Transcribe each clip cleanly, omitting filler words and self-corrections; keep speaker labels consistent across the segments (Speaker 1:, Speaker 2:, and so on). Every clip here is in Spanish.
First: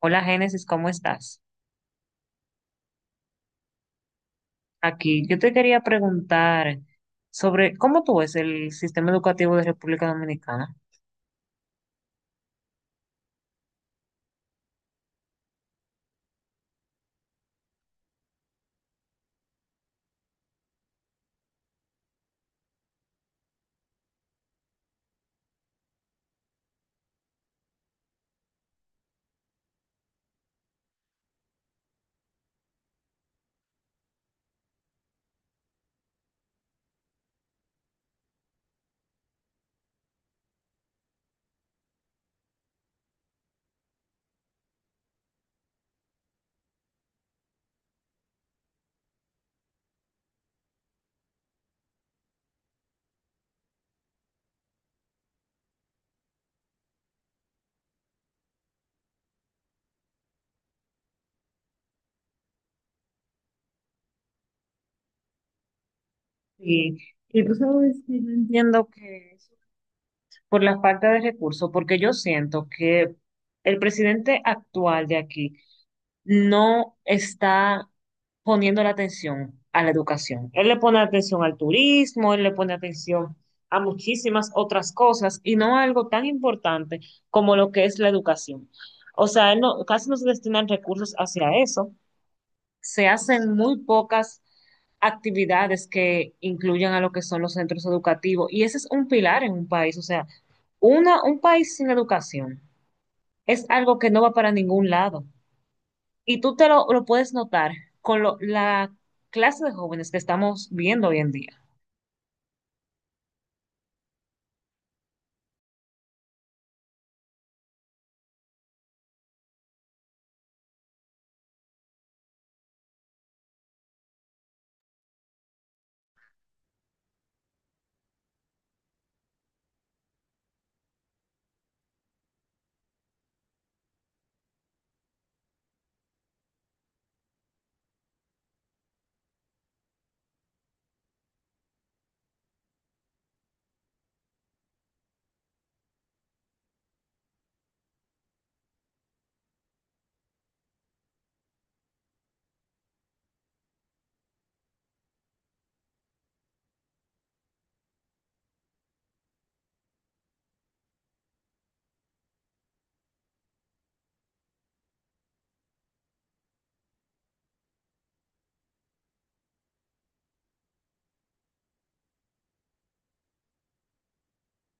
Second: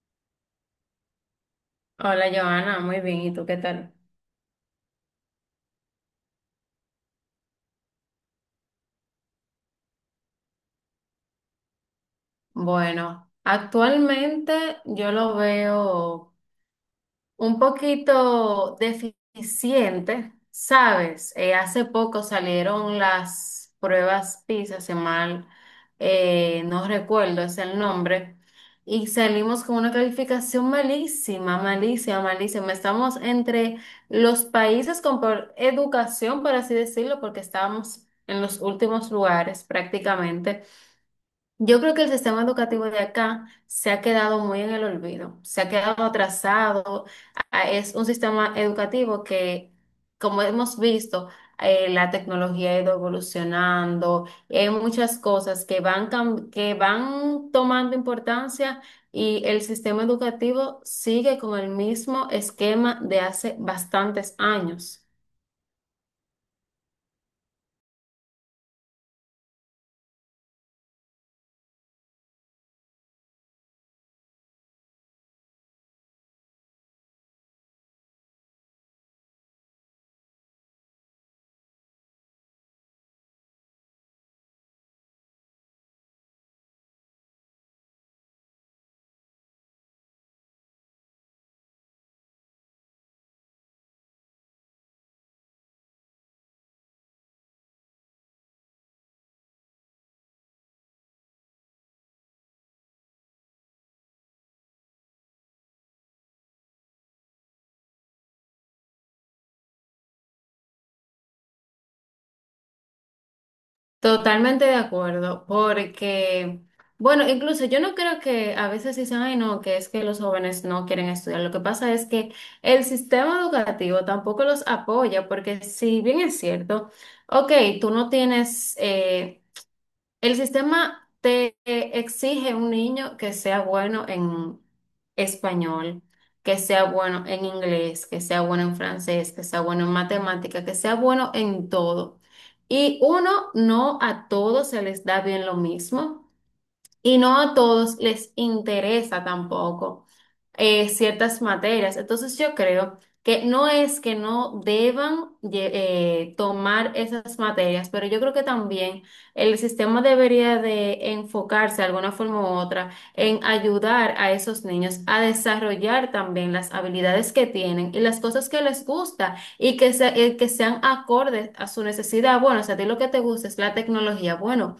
Speaker 1: Hola Génesis, ¿cómo estás?
Speaker 2: Hola Joana, muy bien. ¿Y tú qué tal?
Speaker 1: Aquí yo te quería preguntar sobre cómo tú ves el sistema educativo de República Dominicana.
Speaker 2: Bueno, actualmente yo lo veo un poquito deficiente, ¿sabes? Hace poco salieron las pruebas PISA, si mal no recuerdo es el nombre, y salimos con una calificación malísima, malísima, malísima. Estamos entre los países con peor educación, por así decirlo, porque estábamos en los últimos lugares prácticamente. Yo creo que el sistema educativo de acá se ha quedado muy en el olvido, se ha quedado atrasado. Es un sistema educativo que, como hemos visto, la tecnología ha ido evolucionando, hay muchas cosas que van, que van tomando importancia y el sistema educativo sigue con el mismo esquema de hace bastantes años.
Speaker 1: Y, y tú sabes que yo entiendo que eso por la falta de recursos, porque yo siento que el presidente actual de aquí no está poniendo la atención a la educación. Él le pone atención al turismo, él le pone atención a muchísimas otras cosas y no a algo tan importante como lo que es la educación. O sea, él no, casi no se destinan recursos hacia eso. Se hacen muy pocas actividades que incluyan a lo que son los centros educativos. Y ese es un pilar en un país. O sea, un país sin educación es algo que no va para ningún lado. Y tú te lo puedes notar con la clase de jóvenes que estamos viendo hoy en día.
Speaker 2: Totalmente de acuerdo, porque, bueno, incluso yo no creo que a veces dicen, ay, no, que es que los jóvenes no quieren estudiar. Lo que pasa es que el sistema educativo tampoco los apoya, porque si bien es cierto, ok, tú no tienes, el sistema te exige un niño que sea bueno en español, que sea bueno en inglés, que sea bueno en francés, que sea bueno en matemática, que sea bueno en todo. Y uno, no a todos se les da bien lo mismo. Y no a todos les interesa tampoco ciertas materias. Entonces yo creo que no es que no deban tomar esas materias, pero yo creo que también el sistema debería de enfocarse de alguna forma u otra en ayudar a esos niños a desarrollar también las habilidades que tienen y las cosas que les gusta y que, que sean acordes a su necesidad. Bueno, o sea, a ti lo que te gusta es la tecnología. Bueno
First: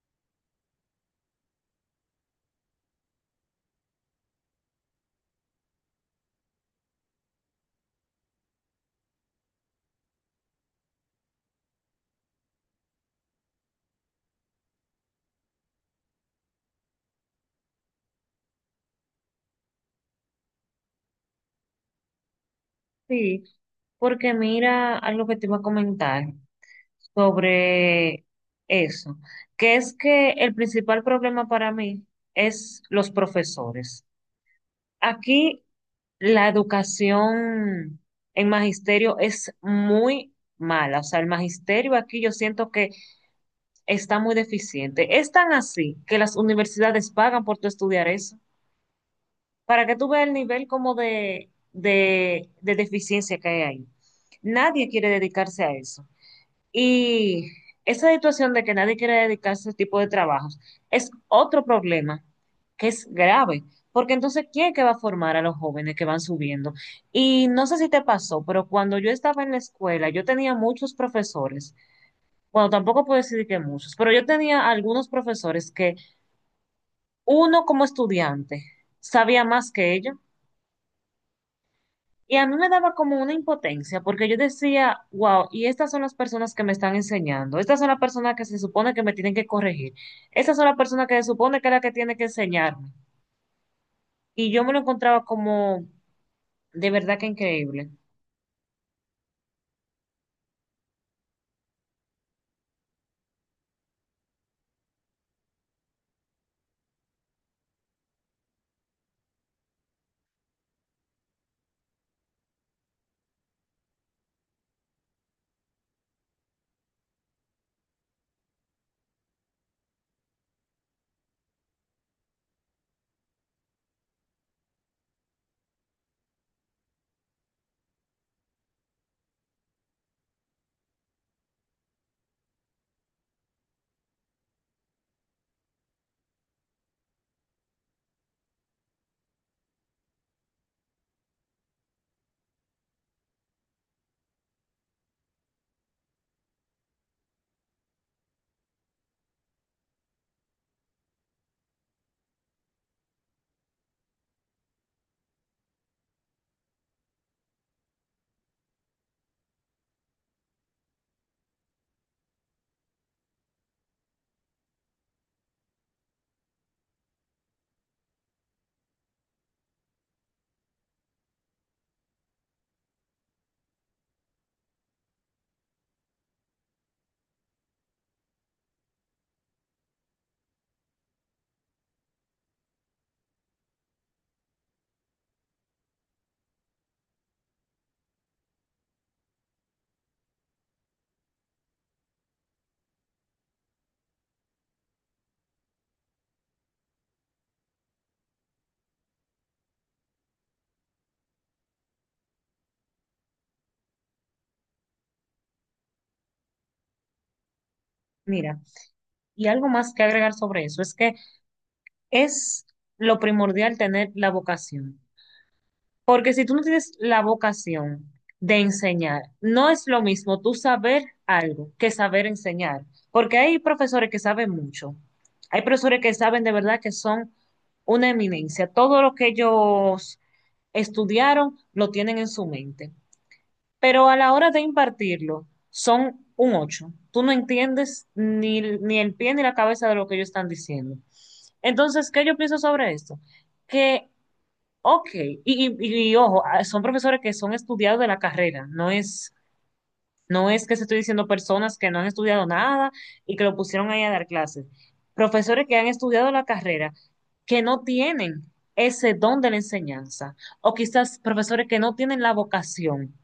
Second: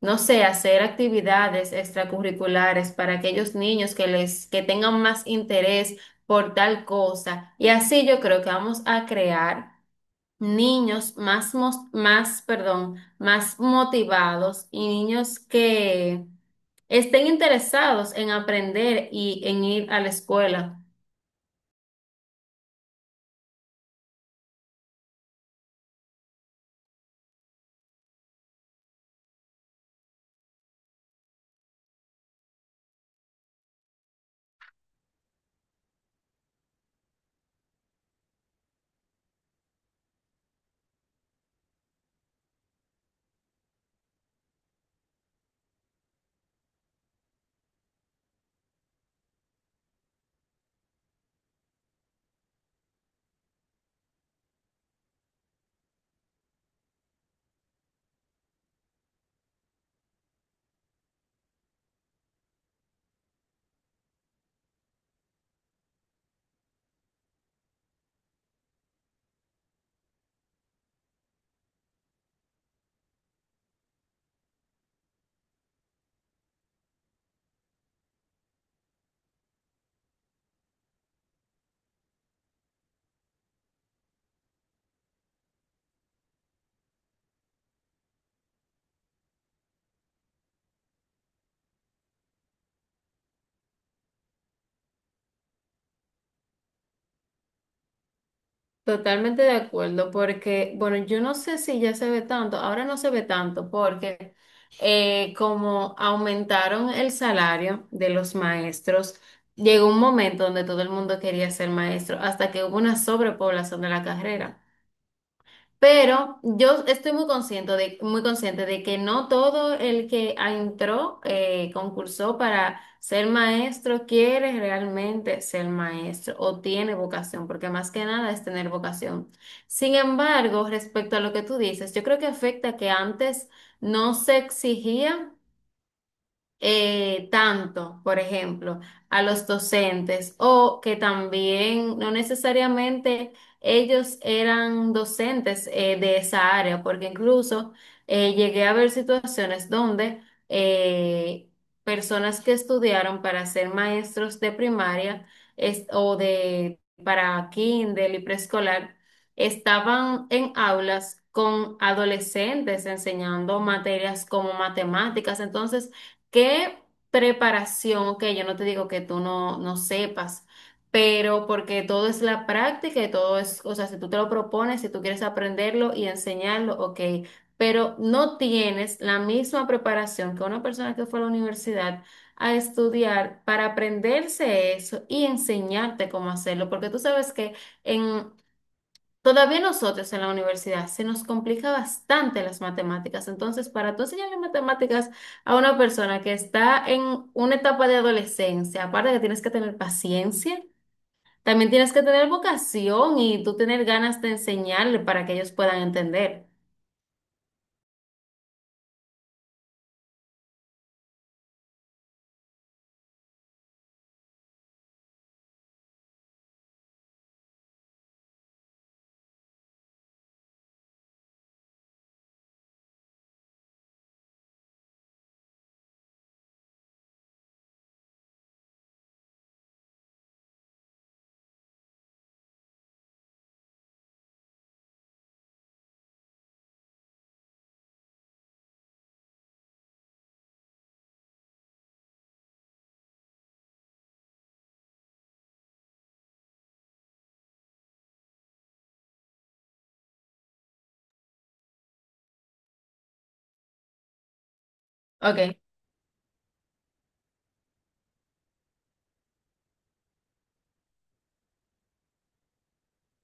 Speaker 2: no sé, hacer actividades extracurriculares para aquellos niños que les, que tengan más interés por tal cosa. Y así yo creo que vamos a crear niños más, más, perdón, más motivados y niños que estén interesados en aprender y en ir a la escuela.
Speaker 1: Sí, porque mira algo que te iba a comentar sobre eso, que es que el principal problema para mí es los profesores. Aquí la educación en magisterio es muy mala. O sea, el magisterio aquí yo siento que está muy deficiente. Es tan así que las universidades pagan por tu estudiar eso, para que tú veas el nivel como de, de deficiencia que hay ahí. Nadie quiere dedicarse a eso. Y esa situación de que nadie quiere dedicarse a ese tipo de trabajos es otro problema que es grave, porque entonces, ¿quién es que va a formar a los jóvenes que van subiendo? Y no sé si te pasó, pero cuando yo estaba en la escuela, yo tenía muchos profesores, bueno, tampoco puedo decir que muchos, pero yo tenía algunos profesores que uno como estudiante sabía más que ellos. Y a mí me daba como una impotencia, porque yo decía, wow, y estas son las personas que me están enseñando, estas son las personas que se supone que me tienen que corregir, estas son las personas que se supone que es la que tiene que enseñarme. Y yo me lo encontraba como de verdad que increíble.
Speaker 2: Totalmente de acuerdo, porque, bueno, yo no sé si ya se ve tanto, ahora no se ve tanto, porque como aumentaron el salario de los maestros, llegó un momento donde todo el mundo quería ser maestro, hasta que hubo una sobrepoblación de la carrera. Pero yo estoy muy consciente de que no todo el que entró, concursó para ser maestro, quiere realmente ser maestro o tiene vocación, porque más que nada es tener vocación. Sin embargo, respecto a lo que tú dices, yo creo que afecta que antes no se exigía tanto, por ejemplo, a los docentes o que también no necesariamente ellos eran docentes de esa área, porque incluso llegué a ver situaciones donde eh, personas que estudiaron para ser maestros de primaria o de para kinder y preescolar estaban en aulas con adolescentes enseñando materias como matemáticas, entonces ¿Qué preparación? Ok, yo no te digo que tú no, no sepas, pero porque todo es la práctica y todo es, o sea, si tú te lo propones, si tú quieres aprenderlo y enseñarlo, ok, pero no tienes la misma preparación que una persona que fue a la universidad a estudiar para aprenderse eso y enseñarte cómo hacerlo, porque tú sabes que en todavía a nosotros en la universidad se nos complica bastante las matemáticas. Entonces, para tú enseñarle matemáticas a una persona que está en una etapa de adolescencia, aparte que tienes que tener paciencia, también tienes que tener vocación y tú tener ganas de enseñarle para que ellos puedan entender.
Speaker 1: Mira, y algo más que agregar sobre eso es que es lo primordial tener la vocación. Porque si tú no tienes la vocación de enseñar, no es lo mismo tú saber algo que saber enseñar. Porque hay profesores que saben mucho. Hay profesores que saben de verdad que son una eminencia. Todo lo que ellos estudiaron lo tienen en su mente. Pero a la hora de impartirlo, son un ocho. Tú no entiendes ni el pie ni la cabeza de lo que ellos están diciendo. Entonces, ¿qué yo pienso sobre esto? Que Ok, ojo, son profesores que son estudiados de la carrera, no es que se estoy diciendo personas que no han estudiado nada y que lo pusieron ahí a dar clases.
Speaker 2: Ok,
Speaker 1: Profesores que han estudiado la carrera, que no tienen ese don de la enseñanza. O quizás profesores que no tienen la vocación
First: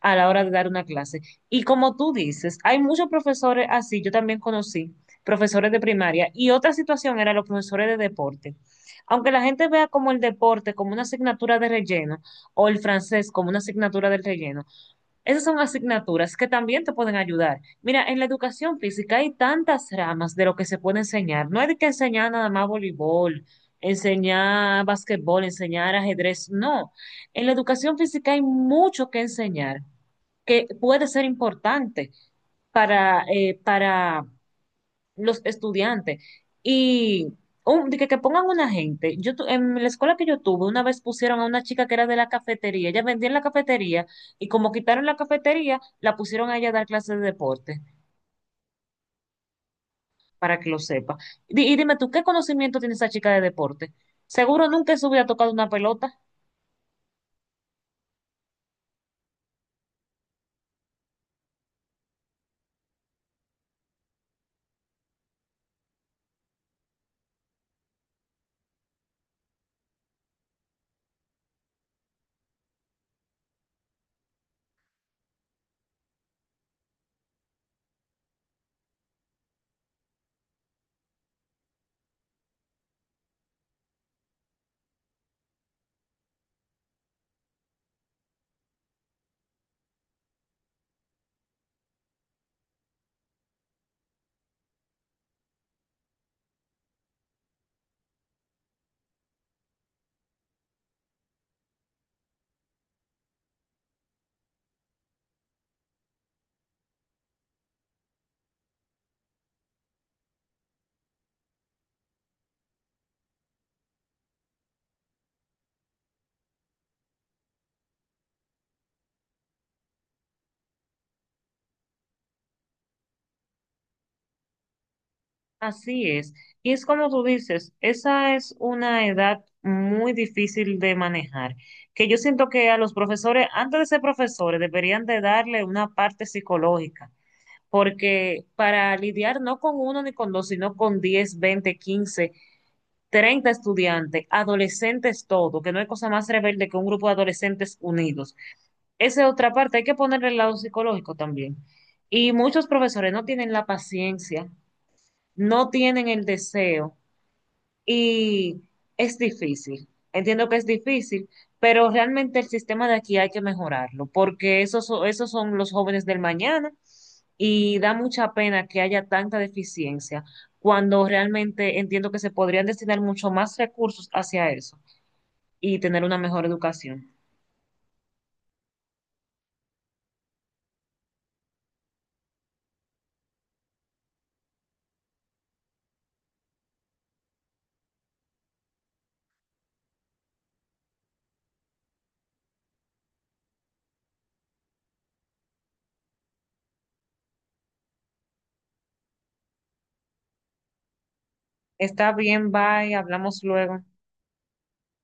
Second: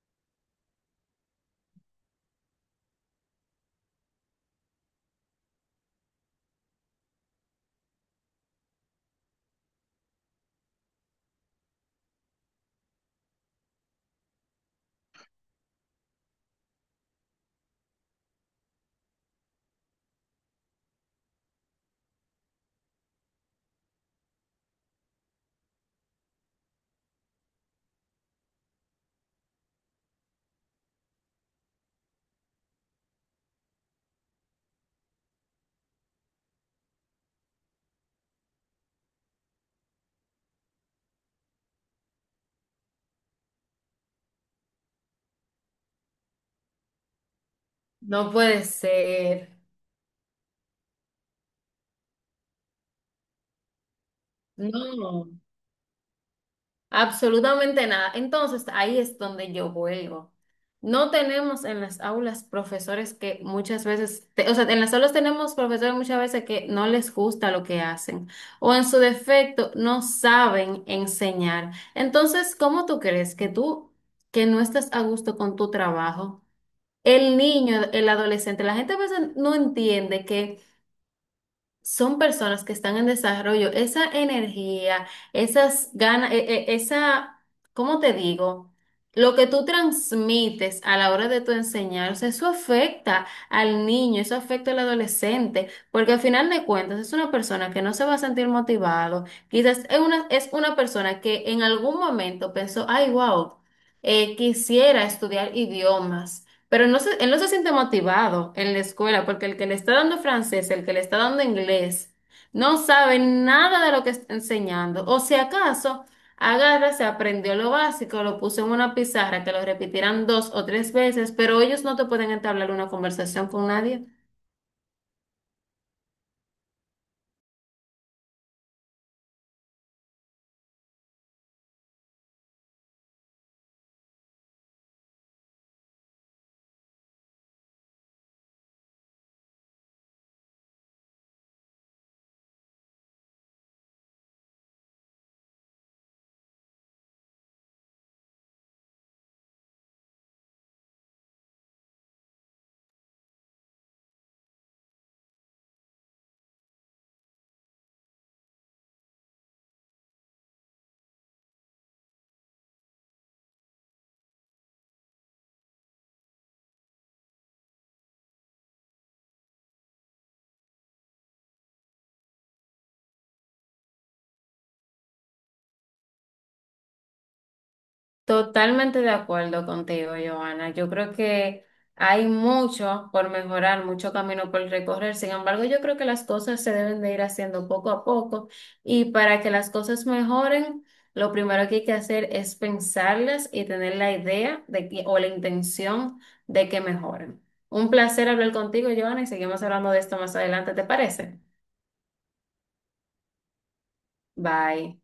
Speaker 1: a la hora de dar una clase. Y como tú dices, hay muchos profesores así, yo también conocí profesores de primaria. Y otra situación eran los profesores de deporte. Aunque la gente vea como el deporte como una asignatura de relleno o el francés como una asignatura del relleno, esas son asignaturas que también te pueden ayudar. Mira, en la educación física hay tantas ramas de lo que se puede enseñar. No hay que enseñar nada más voleibol, enseñar basquetbol, enseñar ajedrez. No, en la educación física hay mucho que enseñar que puede ser importante para los estudiantes. Y de que pongan una gente. En la escuela que yo tuve, una vez pusieron a una chica que era de la cafetería. Ella vendía en la cafetería y como quitaron la cafetería, la pusieron a ella a dar clases de deporte,
Speaker 2: no puede ser.
Speaker 1: para que lo sepa. Y, dime tú, ¿qué conocimiento tiene esa chica de deporte? Seguro nunca en su vida ha
Speaker 2: No.
Speaker 1: tocado una pelota.
Speaker 2: Absolutamente nada. Entonces, ahí es donde yo vuelvo. No tenemos en las aulas profesores que muchas veces, o sea, en las aulas tenemos profesores muchas veces que no les gusta lo que hacen o en su defecto no saben enseñar. Entonces, ¿cómo tú crees que tú, que no estás a gusto con tu trabajo? El niño, el adolescente, la gente a veces no entiende que son personas que están en desarrollo, esa energía, esas ganas, esa, ¿cómo te digo? Lo que tú transmites a la hora de tu enseñar, o sea, eso afecta al niño, eso afecta al adolescente, porque al final de cuentas es una persona que no se va a sentir motivado, quizás es una persona que en algún momento pensó, ay, wow, quisiera estudiar idiomas. Pero no se, él no se siente motivado en la escuela porque el que le está dando francés, el que le está dando inglés, no sabe nada de lo que está enseñando. O si acaso agarra, se aprendió lo básico, lo puso en una pizarra, que lo repetirán dos o tres veces, pero ellos no te pueden entablar una conversación con nadie.
Speaker 1: Así es. Y es como tú dices, esa es una edad muy difícil de manejar, que yo siento que a los profesores, antes de ser profesores, deberían de darle una parte psicológica, porque para lidiar no con uno ni con dos, sino con 10 20 15 30 estudiantes, adolescentes todo, que no hay cosa más rebelde que un grupo de adolescentes unidos. Esa es otra parte, hay que ponerle el lado psicológico también. Y muchos profesores no tienen la paciencia, no tienen el deseo y es difícil, entiendo que es difícil, pero realmente el sistema de aquí hay que mejorarlo, porque esos, esos son los jóvenes del mañana y da mucha pena que haya tanta deficiencia, cuando realmente entiendo que se podrían destinar mucho más recursos hacia eso y tener una mejor educación.
Speaker 2: Totalmente de acuerdo contigo, Joana. Yo creo que hay mucho por mejorar, mucho camino por recorrer. Sin embargo, yo creo que las cosas se deben de ir haciendo poco a poco y para que las cosas mejoren, lo primero que hay que hacer es pensarlas y tener la idea de que, o la intención de que mejoren. Un placer hablar contigo, Joana, y seguimos hablando de esto más adelante, ¿te parece?
Speaker 1: Está bien, bye, hablamos luego.
Speaker 2: Bye.